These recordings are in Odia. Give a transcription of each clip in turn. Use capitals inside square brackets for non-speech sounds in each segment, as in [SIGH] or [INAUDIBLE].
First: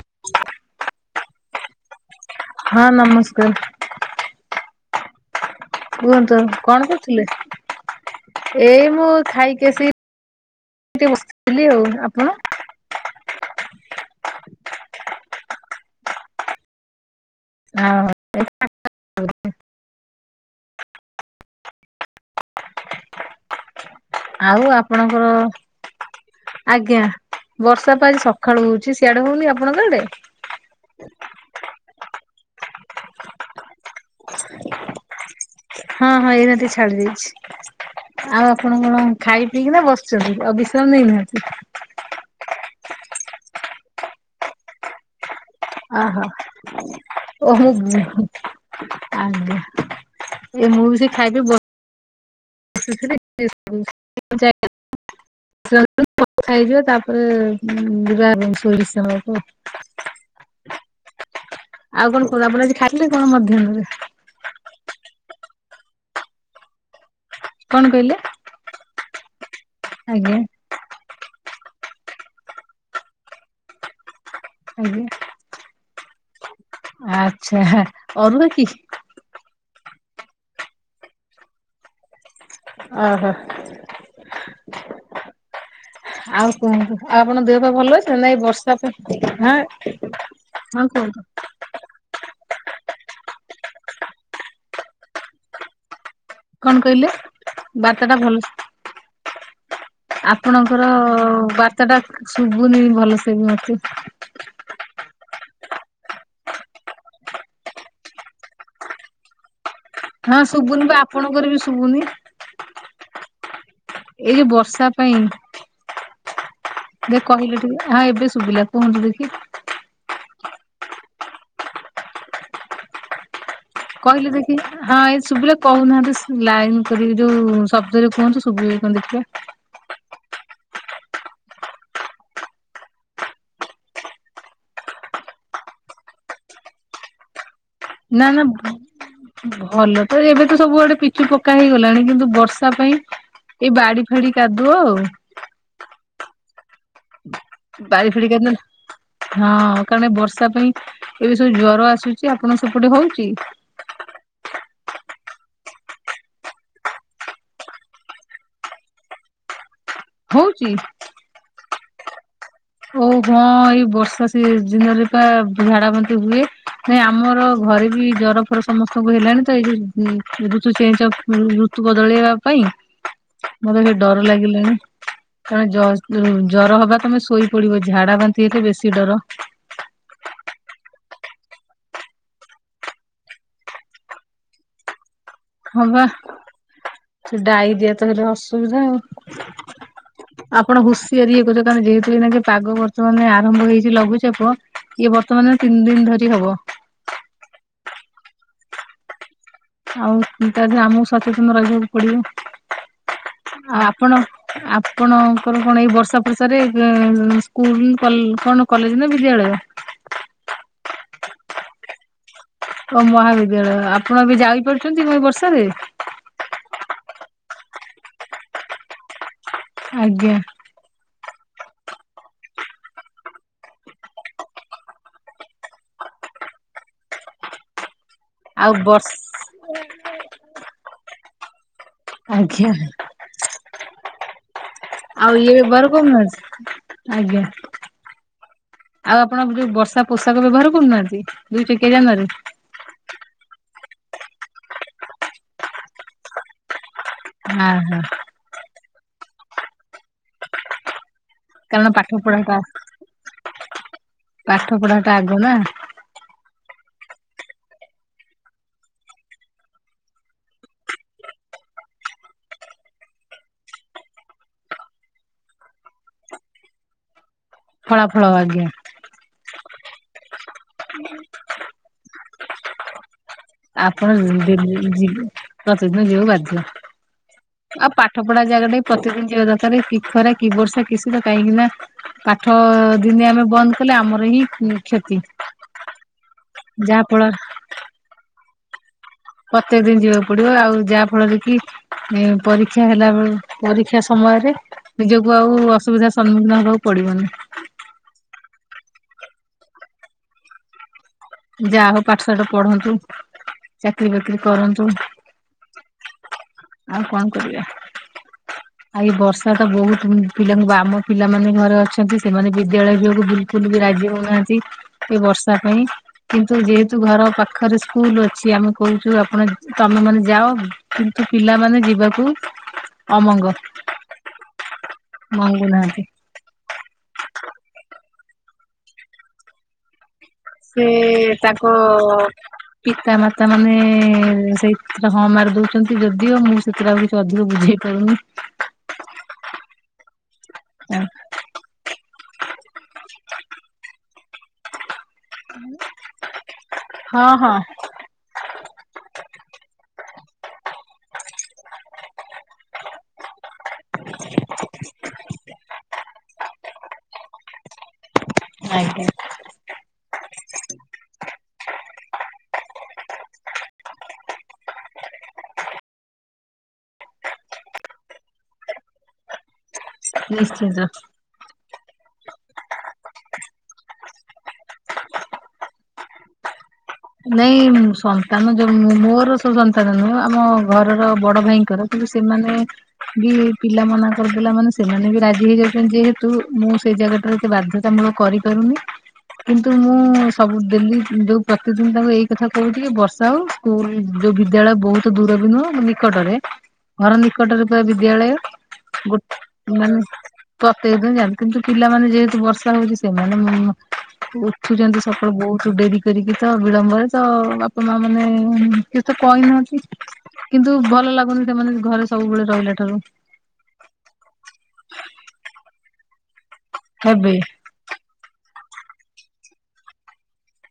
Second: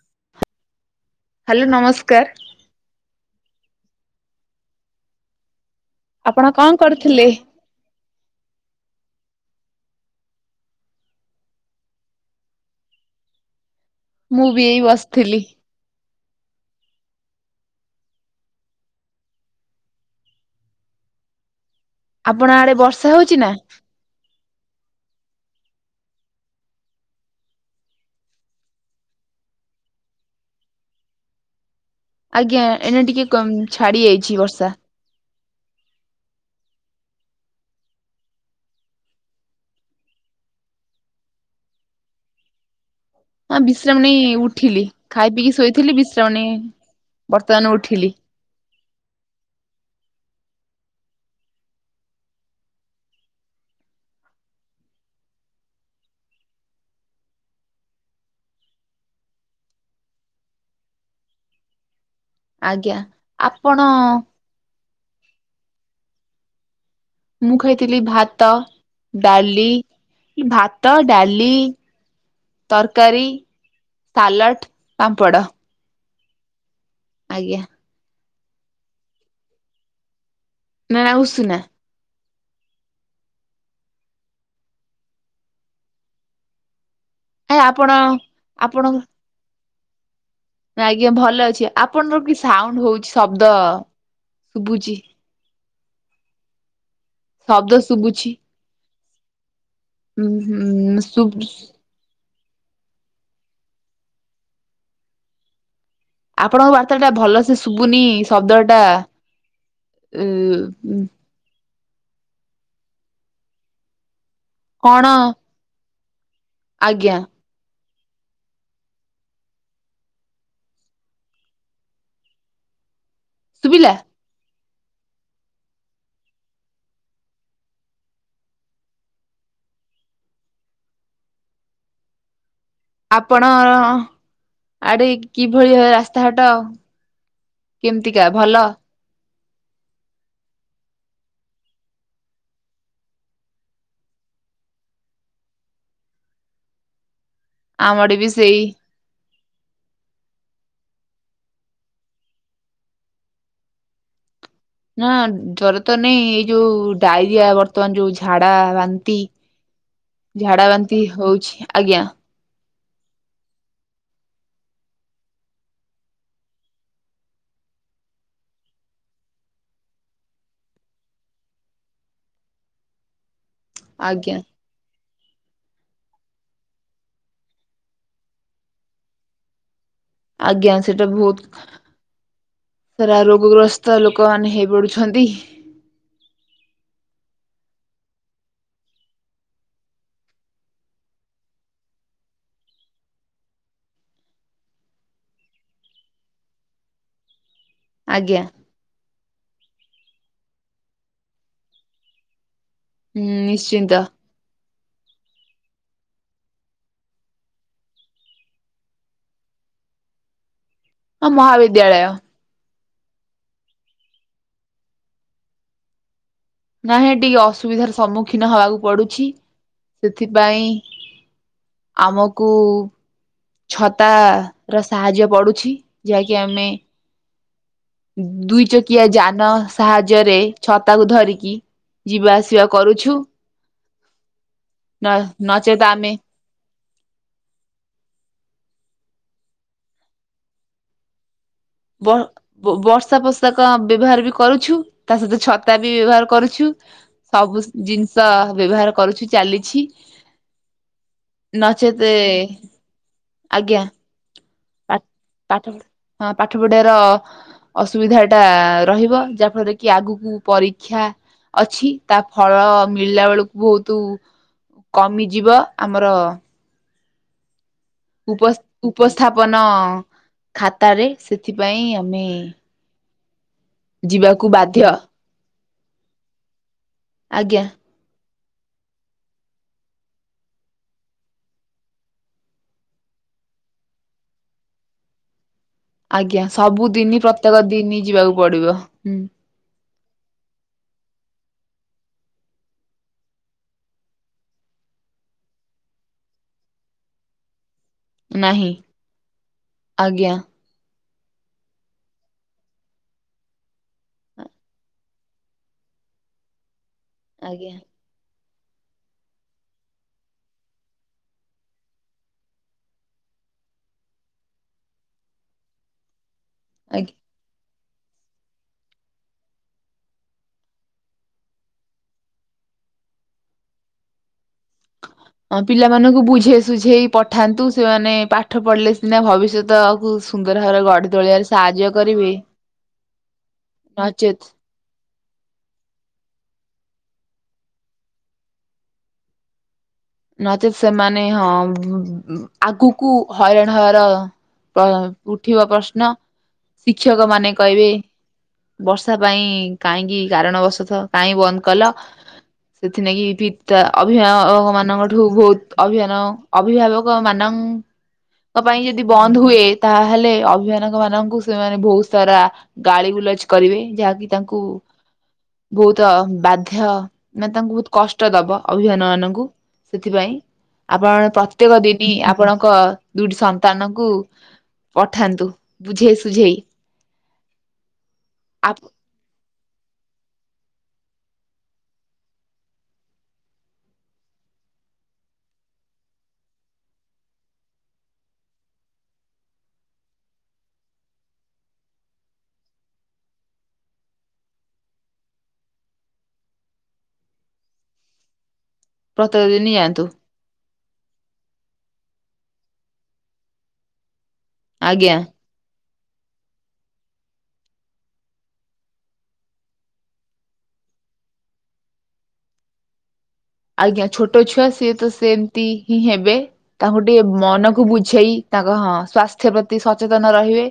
[INAUDIBLE] ହ୍ୟାଲୋ ନମସ୍କାର। ହଁ ନମସ୍କାର। କୁହନ୍ତୁ। କଣ କରୁଥିଲେ? ଏଇ ମୁଁ ଖାଇକି ଆସି ବସିଥିଲି ଆଉ, ଆପଣ? ମୁଁ ବି ଏଇ ବସିଥିଲି। ଆଉ ଆପଣ ଆଡେ ବର୍ଷା ହଉଚି ନା? ଆଉ ଆପଣଙ୍କ ଆଜ୍ଞା। ବର୍ଷା ପା ଆଜି ସକାଳୁ ହଉଚି। ସିଆଡେ ହଉନି, ଆପଣଙ୍କ ଆଡେ? ଆଜ୍ଞା। ଏନା ଟିକେ କମ୍ ଛାଡି ଯାଇଚି ବର୍ଷା। ହଁ ହଁ। ଏଇନା ଟିକେ ଛାଡି ଯାଇଚି। ଆଉ ଆପଣ କଣ ଖାଇ ପିଇକିନା ବସିଚନ୍ତି? ଆଉ ବିଶ୍ରାମ ନେଇନାହାନ୍ତି? ହଁ, ବିଶ୍ରାମ ନେଇ ଉଠିଲି। ଖାଇ ପିଇକି ଶୋଇଥିଲି। ଅହ ବିଶ୍ରାମ ନେଇ, ଓ ବର୍ତ୍ତମାନ ମୁଁ ଉଠିଲି। ଆଜ୍ଞା। ଏ ମୁଁ ବି ସେଇ ଖାଇପି ବ [UNINTELLIGIBLE] ଖାଇଯିବା। ତାପରେ ଯିବା [UNINTELLIGIBLE] [INAUDIBLE] ଆଉ କଣ କୁହନ୍ତୁ, ଆପଣ ଆଜି ଆଜ୍ଞା ଖାଇଲେ କଣ ଆପଣ ମଧ୍ୟାହ୍ନରେ? ମୁଁ କଣ ଖାଇଥିଲି କହିଲେ ଭାତ, ଡାଲି, ଆଜ୍ଞା ଭା ତ ଡାଲି, ତରକାରୀ, ସାଲଡ଼, ପାମ୍ପଡ଼। ଆଜ୍ଞା ଆଛା, ଅରୁଆ କିି? ନା ଉସୁନା। ଓହୋ, ଆଉ କୁହନ୍ତୁ, ଆଉ ଆପଣ ଦେହ ପା ଭଲ ଅଛି ନା? ନାଇ ଏ ବର୍ଷା ଆପଣ ପାଇଁ, ହାଁ। ଆଜ୍ଞା ଭଲ ଅଛି, ଆପଣଙ୍କର କି ସାଉଣ୍ଡ ହଉଚି ଶବ୍ଦ ଶୁବୁଚି। କଣ କହିଲେ? ଶବ୍ଦ ବାର୍ତ୍ତା ଟା ଶୁବୁଛି। ଭଲ ଆପଣଙ୍କର ହୁଁ ଶୁଭ ବାର୍ତ୍ତାଟା, ଶୁଭୁନି ଭଲସେ ମତେ। ଆପଣଙ୍କ ବାର୍ତ୍ତା ଟା ଭଲସେ ଶୁଭୁନି, ଶବ୍ଦ ଟା ଉ ହଁ ଶୁବୁନି ପା, ଆପଣଙ୍କର ବି ଶୁଭୁନି। ଏଇ ଯୋଉ ବର୍ଷା କଣ ପାଇଁ ଆଜ୍ଞା ଦେ କହିଲୁ ଟିକେ, ହଁ ଏବେ ଶୁବିଲା, କୁହନ୍ତୁ ଦେଖି? ଶୁବିଲା? କହିଲୁ ଦେଖି, ହଁ, ଏ ଶୁବିଲା, କହୁନାହାନ୍ତି ଲାଇନ କରିକି ଯୋଉ ଶବ୍ଦରେ କୁହନ୍ତୁ ଶୁଭିବ। କଣ ଦେଖିବା? ଆପଣ, ଆଡେ କିଭଳି ରାସ୍ତାଘାଟ କେମିତିକା ନା ଭଲ [UNINTELLIGIBLE] ଭଲ ତ ଏବେ ତ ସବୁଆଡେ ପିଚୁ ପକା ହେଇଗଲାଣି କିନ୍ତୁ ବର୍ଷା ପାଇଁ ଏଇ ବାଡି ଫାଡି କାଦୁଅ ଆଉ। ଆମ ବାଡ଼ି ଆଡେ ଫାଡ଼ି ବି କାଦୁ ସେଇ ହଁ, କାରଣ ବର୍ଷା ପାଇଁ ଏବେ ସବୁ ଜ୍ୱର ଆସୁଛି ଆପଣ ସେପଟେ ହଉଚି? ନା, ଜର ତ ନାଇଁ, ଛ ଏଇ ଯୋଉ ଡାଇରିଆ ବର୍ତ୍ତମାନ ଯୋଉ ଝାଡା, ବାନ୍ତି ଝାଡା ହଉଛି ବାନ୍ତି ହଉଛି ଆଜ୍ଞା। ଓଉ ହଁ, ଏଇ ବର୍ଷା ସିଜିନ୍ ରେ ପା ଝାଡା ବାନ୍ତି ହୁଏ। ନାଇଁ ଆମର ଘରେ ବି, ଜର ଫର ସମସ୍ତଙ୍କୁ ହେଲାଣି ତ, ଏଇ ଯୋ ଋତୁ ଚେଞ୍ଜ ଅ ଋତୁ ବଦଳେଇବା ପାଇଁ। [INAUDIBLE] ମତେ ସେ ଡର ଆଜ୍ଞା ଲାଗିଲାଣି, କାରଣ ଜର ହବା ତମେ ଶୋଇ ପଡିବ ଝାଡ଼ା ବାନ୍ତି ହେଲେ ବେଶୀ ଡର। ଆଜ୍ଞା ସେଇଟା ବହୁତ। ସେରା ରୋଗଗ୍ରସ୍ତ ଲୋକମାନେ ହେଇ ପଡୁଛନ୍ତି। ହଁ ବା ସେ ଡାଇରିଆ ତ ହେଲେ ଅସୁବିଧା ଆଉ। [INAUDIBLE] ଆପଣ ହୁସିଆରି ଇଏ କରୁଛ କାରଣ ଯେହେତୁ ଏଇନାକେ ପାଗ ବର୍ତ୍ତମାନ ଆରମ୍ଭ ହେଇଛି ଲଘୁଚାପ। ଇଏ ବର୍ତ୍ତମାନ ତିନି ଦିନ ଧରି ହବ। ଆଜ୍ଞା। ଆଉ ତା ଧୀରେ ଆମକୁ ସଚେତନ ରହିବାକୁ ପଡିବ ହୁଁ ଆଉ ନିଶ୍ଚିନ୍ତ ଆପଣ ଆପଣଙ୍କର କଣ ଏଇ ବର୍ଷା ଫର୍ଷାରେ ସ୍କୁଲ କଣ କଲେଜ ନା ବିଦ୍ୟାଳୟ? ହଁ ମହାବିଦ୍ୟାଳୟ। ଓ ମହାବିଦ୍ୟାଳୟ ଆପଣ ଏବେ ଯାଇ ପାରୁଛନ୍ତି ଏ ବର୍ଷାରେ? ନାହେଁ ଟିକେ ଅସୁବିଧାର ସମ୍ମୁଖୀନ ହବାକୁ ପଡୁଛି ଆଜ୍ଞା ସେଥିପାଇଁ ଆମକୁ ଛତା ର ସାହାଯ୍ୟ ପଡୁଛି ଯାହାକି ଆମେ ଦୁଇ ଆଉ ଚକିଆ ବର୍ଷ ଯାନ ସାହାଯ୍ୟରେ ଛତାକୁ ଧରିକି ଯିବା ଆସିବା ଆଜ୍ଞା କରୁଛୁ। ନ ଆଉ ଇଏ ବି। ନଚେତ ଆମେ [UNINTELLIGIBLE] ଆଜ୍ଞା ଆଉ ଆପଣ ଯୋଉ ବର୍ଷା ପୋଷାକ ବ୍ୟବହାର କରୁନାହାନ୍ତି? ଦୁଇ ଚକିଆ ଯାନରେ। ବ ବର୍ଷା ପୋଷାକ ବ୍ୟବହାର ବି କରୁଛୁ ତା ସହିତ ଛତା ବି ବ୍ୟବହାର କରୁଛୁ। ସବୁ ହଁ ହଁ ଜିନିଷ ବ୍ୟବହାର କରୁଛି ଚାଲିଛି। କାରଣ ପାଠ ନଚେତ ପଢାଟା ଆଜ୍ଞା। ପଢା ପାଠ ଟା ଆଗ ନା ପାଠ ହଁ ପାଠ ପଢ଼ିଆ ର ଅସୁବିଧା ଟା ରହିବ ଯାହା ଫଳରେ କି ଆଗକୁ ପରୀକ୍ଷା ଅଛି ତା ଫଳ ମିଳିଲା ବେଳକୁ ବହୁତ କମିଯିବ ଆମର। ଫଳାଫଳ ଉପ ଆଜ୍ଞା ଉପସ୍ଥାପନ ଖାତାରେ ସେଥିପାଇଁ ଆମେ ଆପଣ ଯିବ ତ ଯିବାକୁ ବାଧ୍ୟ ପ୍ରତିଦିନ ଯିବାକୁ ବାଧ୍ୟ। ଆଜ୍ଞା। ଆଉ ପାଠ ପଢା ଜାଗା ଟେ ପ୍ରତେକଦିନ ଯିବା ଦରକାର କି ଖରା କି ବର୍ଷା କି ଶୀତ କାହିଁକି ନା ପାଠ ଦିନେ ଆମେ ବନ୍ଦ କଲେ ଆମର ହିଁ କ୍ଷତି। ଆଜ୍ଞା ଯାହା ସବୁଦିନ ଫଳରେ ପ୍ରତ୍ୟେକ ଦିନି ଯିବାକୁ ପଡିବ ହୁଁ। ପ୍ରତ୍ୟେକ ଦିନ ଯିବାକୁ ପଡିବ ଆଉ ଯାହା ଫଳରେ କି ଏ ପରୀକ୍ଷା ହେଲା ବେଳ ପରୀକ୍ଷା ସମୟରେ ନିଜକୁ ଆଉ ଅସୁବିଧା ର ସମ୍ମୁଖୀନ ହେବାକୁ ପଡିବନି। ନାହିଁ ଆଜ୍ଞା। ଯାହା ହଉ ପାଠ ସାଠ ପଢନ୍ତୁ ଚାକିରି ବାକିରି କରନ୍ତୁ। ଆଉ କଣ କରିବା? ଆଜ୍ଞା ଆଜି ବର୍ଷା ତ ବହୁତ ପିଲାଙ୍କୁ ଆମ ପିଲାମାନେ ଘରେ ଅଛନ୍ତି ସେମାନେ ବିଦ୍ୟାଳୟ ଯିବାକୁ ବିଲ୍ କୁଲ୍ ବି ରାଜି ହଉନାହାନ୍ତି ଏ ବର୍ଷା ପାଇଁ କିନ୍ତୁ ଯେହେତୁ ଆଜ୍ଞା ଘର ପାଖରେ ସ୍କୁ ସ୍କୁଲ ଅଛି ଆମେ କହୁଛୁ ଆପଣ ତମେ ମାନେ ଯାଅ କିନ୍ତୁ ପିଲାମାନେ ଯିବାକୁ ଅମଙ୍ଗ। ହ୍ନ ମଙ୍ଗୁନାହାନ୍ତି। ପିଲାମାନଙ୍କୁ ବୁଝେ ସୁଝେଇ ପଠାନ୍ତୁ ସେମାନେ ପାଠ ପଢ଼ିଲେ ସିନା ଭବିଷ୍ୟତକୁ ସୁନ୍ଦର ଭାବରେ ସେ ଗଢି ତୋଳିବାରେ ତାଙ୍କ ସାହାଯ୍ୟ କରିବେ ପିତା ମାତା ମାନେ ନଚେତ୍ ସେଇ ସେଟା ହଁ ମାରି ଦଉଛନ୍ତି ଯଦିଓ ମୁଁ ସେଥିରେ ଆଉ କିଛି ଅଧିକ ବୁଝେଇ ପାରୁନି। ନଚେତ୍ ସେମାନେ ହଁ ଆଗକୁ ହଇରାଣ ହବାର ଉଠିବ ପ୍ରଶ୍ନ ହଁ ଶିକ୍ଷକ ହଁ। ମାନେ କହିବେ ବର୍ଷା ପାଇଁ କାହିଁକି କାରଣ ବସୁଥ କାହିଁ ବନ୍ଦ କଲ ସେଥିଲାଗି ପିତା ଅଭିଭାବକ ମାନଙ୍କ ଠୁ ବୋହୁତ୍ ଅଭିୟାନ ଅଭିଭାବକ ମାନଙ୍କ ଙ୍କ ପାଇଁ ଯଦି ଆଜ୍ଞା ବନ୍ଦ ହୁଏ ତାହେଲେ ଅଭିଭାନକ ମାନଙ୍କୁ ସେମାନେ ବୋହୁତ୍ ସାରା ଗାଳି ଗୁଲଜ କରିବେ ଯାହାକି ତାଙ୍କୁ ବହୁତ ବାଧ୍ୟ, ମାନେ ତାଙ୍କୁ ବୋହୁତ୍ କଷ୍ଟ ଦବ ଅଭି ବାନ ମାନଙ୍କୁ। ସେଥିପାଇଁ। ନିଶ୍ଚିନ୍ତ। ଆପଣ ପ୍ରତ୍ୟେକ ଦିନି ଆପଣଙ୍କ ଦୁଇଟି ସନ୍ତାନଙ୍କୁ ପଠାନ୍ତୁ ବୁଝେଇ ସୁୁଝେଇ। ନାଇଁ ସନ୍ତାନ ଯୋଉ ମୋର ସନ୍ତାନ ନୁହେଁ। ଆମ ଘରର ବଡ ଭାଇଙ୍କର କିନ୍ତୁ ସେମାନେ ବି ପିଲା ମାନଙ୍କ-ପିଲା ମାନେ ସେମାନେ ବି ରାଜି ହେଇଯାଉଛନ୍ତି ଯେହେତୁ ମୁଁ ସେ ଜାଗାଟାରେ ବାଧ୍ୟତାମୂଳକ କରିପାରୁନି। କିନ୍ତୁ ମୁଁ ସବୁ ଡେଲି ଯୋଉ ତାଙ୍କୁ ଏଇ କଥା କହୁଛିିକି ବର୍ଷା ହୋଉ ସ୍କୁଲ୍ ଯୋଉ ବିଦ୍ୟାଳୟ ବୋହୁତ୍ ଦୂର ବି ନୁହଁ ନିକଟରେ ଘର ନିକଟରେ ପୁରା ବିଦ୍ୟାଳୟ ପ୍ରତ୍ୟେକ ଦିନ ଗୋଟେ ମାନେ ଯାଆନ୍ତୁ ପ୍ରତେକ ଦିନ ଯାଆନ୍ତି କିନ୍ତୁ ପିଲାମାନେ ଯେହେତୁ ବର୍ଷା ହଉଛି ସେମାନେ ଉଠୁଛନ୍ତି ଆଜ୍ଞା ସକାଳୁ ବୋହୁତ୍ ଡେରି କରିକି। ତ ବିଳମ୍ବରେ ତ ବାପା ମା ମାନେ କିଛି ତ କହିନାହାନ୍ତି। କିନ୍ତୁ ଭଲ ଲାଗୁନି ସେମାନେ ଘରେ ସବୁବେଳେ ରହିଲା ଠାରୁ। ଆଜ୍ଞା ଛୋଟ ଛୁଆ ସିଏ ତ ସେମିତି ହିଁ ହେବେ ତାଙ୍କୁ ଟିକେ ହେବେ ମନ କୁ ବୁଝେଇ ତାଙ୍କ ହଁ ସ୍ଵାସ୍ଥ୍ୟ ପ୍ରତି ସଚେତନ ରହିବେ।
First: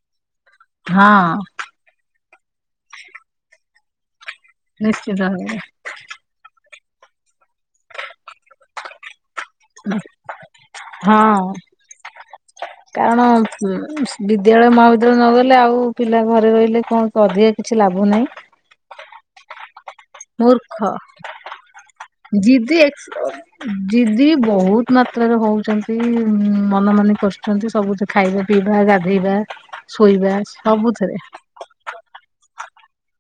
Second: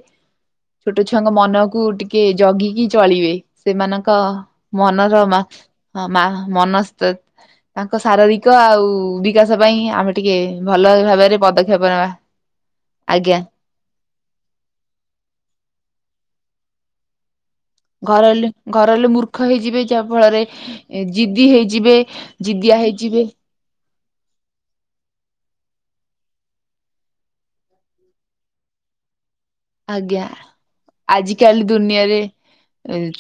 ଛୋଟ ଛୁଆଙ୍କ ହଁ। ମନ କୁ ଟିକେ ଜଗିକି ଚଳିବେ, ସେମାନଙ୍କ ନିଶ୍ଚିତ ମନର ମା ଭାବରେ। ହଁ ମା ମନସ୍ ତାଙ୍କ ଶାରୀରିକ ଆଉ ବିକାଶ ପାଇଁ ଆମେ ଟିକେ ଭଲ ଭାବରେ ହଁ ପଦକ୍ଷେପ ନେବା। କାରଣ ଆଜ୍ଞା ବିଦ୍ୟାଳୟ ମହାବିଦ୍ୟାଳୟ ନ ଗଲେ ଆଉ ପିଲା ଘରେ ରହିଲେ କଣ ତ ଅଧିକ କିଛି ଲା ଘରେ ରହିଲେ, ଘରେ ରହିଲେ ମୂର୍ଖ ହେଇଯିବେ। ଯା ଫଳରେ ମୂର୍ଖ ଜିଦି ହେଇଯିବେ, ଜିଦିଆ ହେଇଯିବେ। ଦିଦି ବୋହୁତ୍ ମାତ୍ରାରେ ହଉଛନ୍ତି ମନ ମନି କରସୁଛନ୍ତି ସବୁ ଥିରେ। ଖାଇବା ପିଇବା ଗାଧେଇବା। ଆଜ୍ଞା। ଶୋଇବା ସବୁଥିରେ ଆଜି କାଲି ଦୁନିଆରେ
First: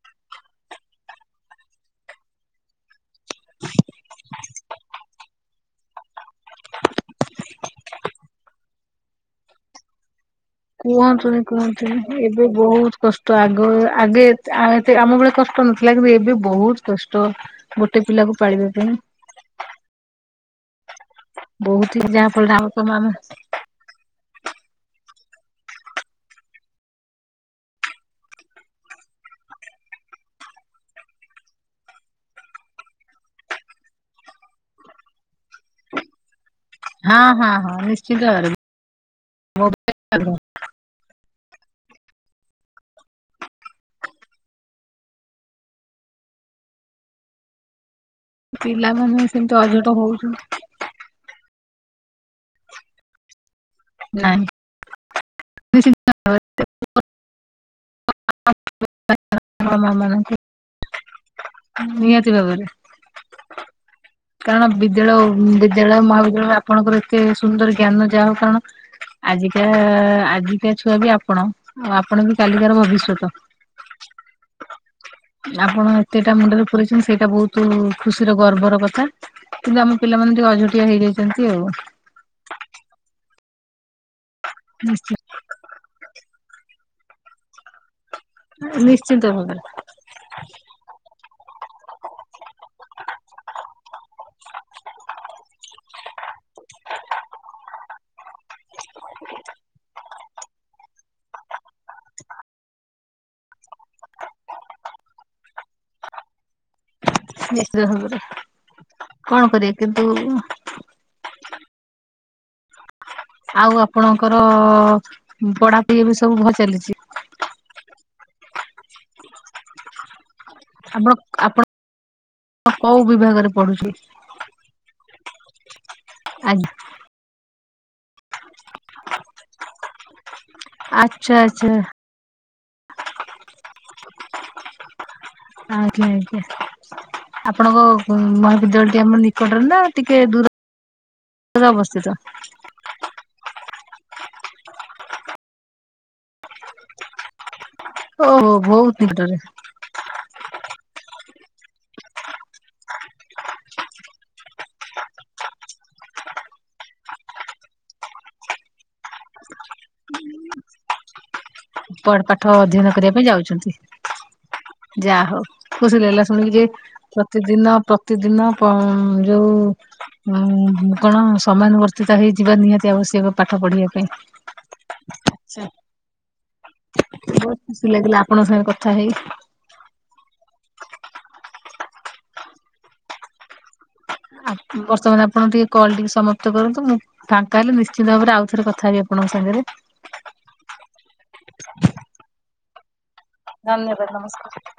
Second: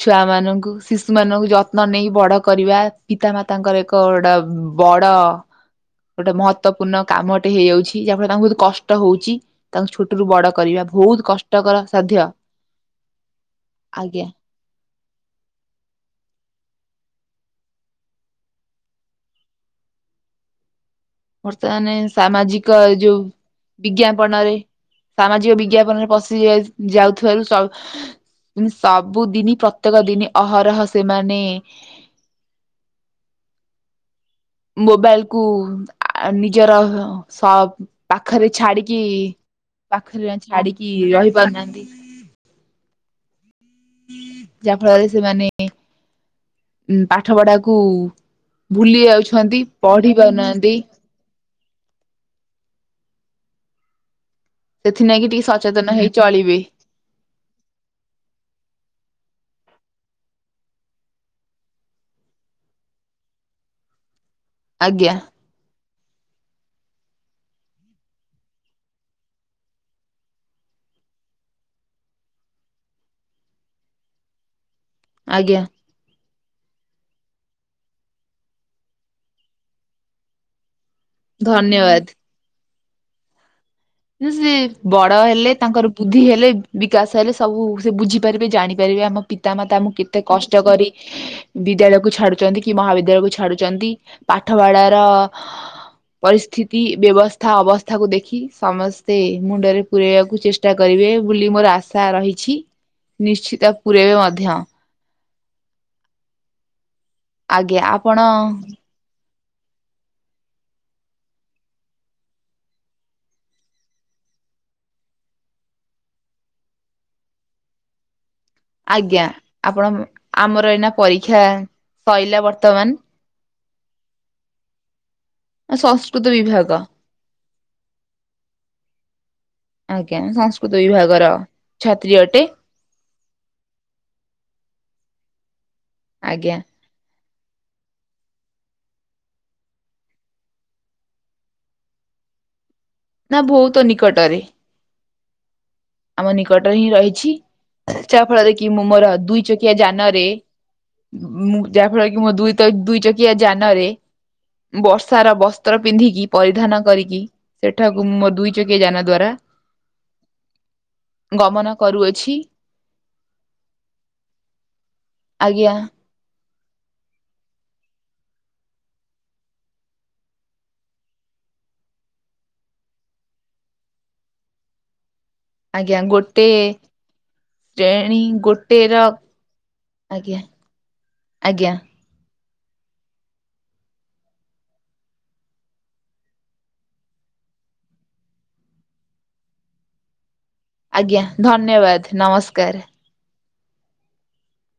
ଛୁଆ ମାନଙ୍କୁ ଶିଶୁ ମାନଙ୍କୁ ଯତ୍ନ ନେଇ ବଡ କରିବା ପିତା ମାତାଙ୍କର କ ଗୋଟା ବଡ ଗୋଟେ ମହତ୍ଵପୂର୍ଣ୍ଣ କାମ ଟେ ହେଇଯାଉଛି, ଯାହାଫଳରେ ତାଙ୍କୁ ବୋହୁତ୍ କଷ୍ଟ ହୋଉଛି। ତାଙ୍କୁ ଛ ବଡ କରିବା ବୋହୁତ୍ କୁହଥିଲି କି, ଏବେ ବୋହୁତ୍ କଷ୍ଟ ଆଗ ଆଗେ ଆଜ୍ଞା। ଆଉ ଏତେ ଆମ ବେଳେ କଷ୍ଟ ନଥିଲା କିନ୍ତୁ ଏବେ ବୋହୁତ୍ କଷ୍ଟ ଗୋଟେ ପିଲାକୁ ପାଳିବା ପାଇଁ। ବହୁତ ବର୍ତ୍ତମାନେ ହିଁ ଯାହା ଫଳରେ ଆମ ସାମାଜିକ ତମ ଏ ଆମେ ଯୋଉ ବିଜ୍ଞାପନରେ ସାମାଜିକ ବିଜ୍ଞାପନରେ ପଶି ଯାଉଥିବାରୁ ସବୁଦିନି ପ୍ରତ୍ୟେକ ଦିନି ଅହରହ ସେମାନେ ମୋବାଇଲ୍ କୁ ଆ ନିଜର ହଁ ହଁ ସ ହଁ ନିଶ୍ଚିତ ଭାବରେ ପାଖରେ ଛାଡିକି ମୋବାଇଲ ପାଖରେ ଛାଡିକି କି ରହିିପାରୁନାହାନ୍ତି ଯାହା ଫଳରେ ସେମାନେ ଉ ପାଠ ପଢାକୁ, ଭୁଲି ପିଲାମାନେ ସେମିତି ଯାଉଛନ୍ତି ଅଝଟ ପଢି ହଉଛନ୍ତି ପାରୁନାହାନ୍ତି ନାଇଁ ସେଥିଲାଗି ଟିକେ ସତ ସିି [UNINTELLIGIBLE] [UNINTELLIGIBLE] ନିହାତି ଭାବରେ, କାରଣ ଆଜ୍ଞା ବିଦ୍ୟାଳୟ ବି ବିଦ୍ୟାଳୟ, ମହାବିଦ୍ୟାଳୟରେ, ଆପଣଙ୍କର ଏତେ ସୁନ୍ଦର ଜ୍ଞାନ, ଯାହା ହଉ କାରଣ ଆଜିକାଆ ଆଜିିକା ଛୁଆ ବି ଆପଣ। ଆଉ ଆପଣ ବି କାଲିକାର ଭବିଷ୍ୟତ। ଆଜ୍ଞା ଆପଣ ଏତେଟା ମୁଣ୍ଡରେ ପୁରେଇଛନ୍ତି ସେଇଟା ବହୁତ ଖୁସିର ଗର୍ବର କଥା। କିନ୍ତୁ ଆମ ପିଲାମାନେ ଟିକିଏ ଅଝଟିଆ ହେଇଯାଇ ଧନ୍ୟବାଦ। ଯେସେ ନିଶ୍ଚି ବଡ ହେଲେ, ତାଙ୍କର ବୁଦ୍ଧି ହେଲେ, ବିକାଶ ହେଲେ ସବୁ ସେ ବୁଝି ପାରିବେ, ଜାଣିପାରିବେ, ଆମ ନିଶ୍ଚିନ୍ତ ଭାବରେ ପିତାମାତାଆମଙ୍କୁ କେତେ କଷ୍ଟ କରି ବିଦ୍ୟାଳୟକୁୁ ଛାଡୁଚନ୍ତି, କି ମହାବିଦ୍ୟାଳୟକୁୁ ଛାଡୁଚନ୍ତି, ପାଠପଢାର ପରିସ୍ଥିତି, ବ୍ୟବସ୍ଥା ଅବସ୍ଥାକୁ ଦେଖି ସମସ୍ତେ ମୁଣ୍ଡରେ ପୁରେଇବାକୁ ଚେଷ୍ଟା କରିବେ, ବୁଲି ମୋର ଆଶା ରହିଛି। ନିଶ୍ଚିତ ପୁରେଇବେ ମଧ୍ୟ। ଆଜ୍ଞା ନିଶ୍ଚିତ ଆପଣ ଭାବରେ କଣ କରିବା କିନ୍ତୁ ଆଉ ଆପଣଙ୍କର ପଢାପଢି ବି ସବୁ ଭଲ ଚାଲିଛି? ଆଜ୍ଞା ଆପଣ, ଆମର ଏଇନା ଆପଣ ପରୀକ୍ଷା ସଇଲା ବର୍ତ୍ତମାନ। କୁ ବିଭାଗରେ ପଢୁଚି? ସଂସ୍କୃତ ଆଜ୍ଞା ବିଭାଗ। [INAUDIBLE] ଆଜ୍ଞା ସଂସ୍କୃତ ବିଭାଗର ଆଚ୍ଛା ଆଚ୍ଛା ଛାତ୍ରୀ ଅଟେ। ଆଜ୍ଞା ଆଜ୍ଞା ଆପଣଙ୍କ ମହାବିଦ୍ୟାଳୟଟି ଆମ ନିକଟରେ ନା ଟିକିଏ ଦୂର ଅବସ୍ଥିତ। ନା ବହୁତ ନିକଟରେ? ଆମ ନିକଟରେ ହିଁ ରହିଛି, ଯାହା ଓହୋ ଫଳରେ କି ମୁଁ ବହୁତ ମୋର ନିକଟରେ ଦୁଇ ଚକିଆ ଯାନରେ ମୁଁ ଯାହାଫଳ କି ମୋ ଦୁଇ ତକି ଦୁଇ ଚକିଆ ଯାନରେ ବର୍ଷାର ବସ୍ତ୍ର ପିନ୍ଧିକି, ପରିଧାନ କରିକି ସେଠାକୁ ମୋ ଦୁଇ ଚକିଆ ଯାନ ଦ୍ୱାରା ଗମନ ପଢ କରୁଅଛି ପାଠ ଅଧ୍ୟୟନ କରିବା ପାଇଁ ଯାଉଛନ୍ତି। ଯାହା ହଉ, ଆଜ୍ଞା ଖୁସି ଲାଗିଲା ଶୁଣିକି ଯେ ପ୍ରତିଦିନ, ପ୍ରତିଦିନ ଅ ଯୋଉ ହଁ କଣ, ସମାନୁବର୍ତ୍ତିତ ହେଇଯିବା, ନିହାତି ଆବଶ୍ୟକ, ପାଠ ପଢିବା ପାଇଁ। ଆଜ୍ଞା। ଗୋଟେ ବହୁତ ଖୁସି ଲାଗିଲା ଶ୍ରେଣୀ, ଆପଣଙ୍କ ସାଙ୍ଗେ ଗୋଟେ କଥା ର ହେଇ ଆଜ୍ଞା, ଆଜ୍ଞା। ବର୍ତ୍ତମାନ ଆପଣ ଟିକେ କଲ୍ ଟିକେ ସମାପ୍ତ କରନ୍ତୁ। ମୁଁ ଫାଙ୍କା ହେଲେ, ନିଶ୍ଚିିତ ଭାବରେ ଆଉ ଥରେ କଥା ହେବି ଆପଣଙ୍କ ସାଙ୍ଗରେ। ଆଜ୍ଞା ଧନ୍ୟବାଦ ନମସ୍କାର। ଧନ୍ୟବାଦ ନମସ୍କାର।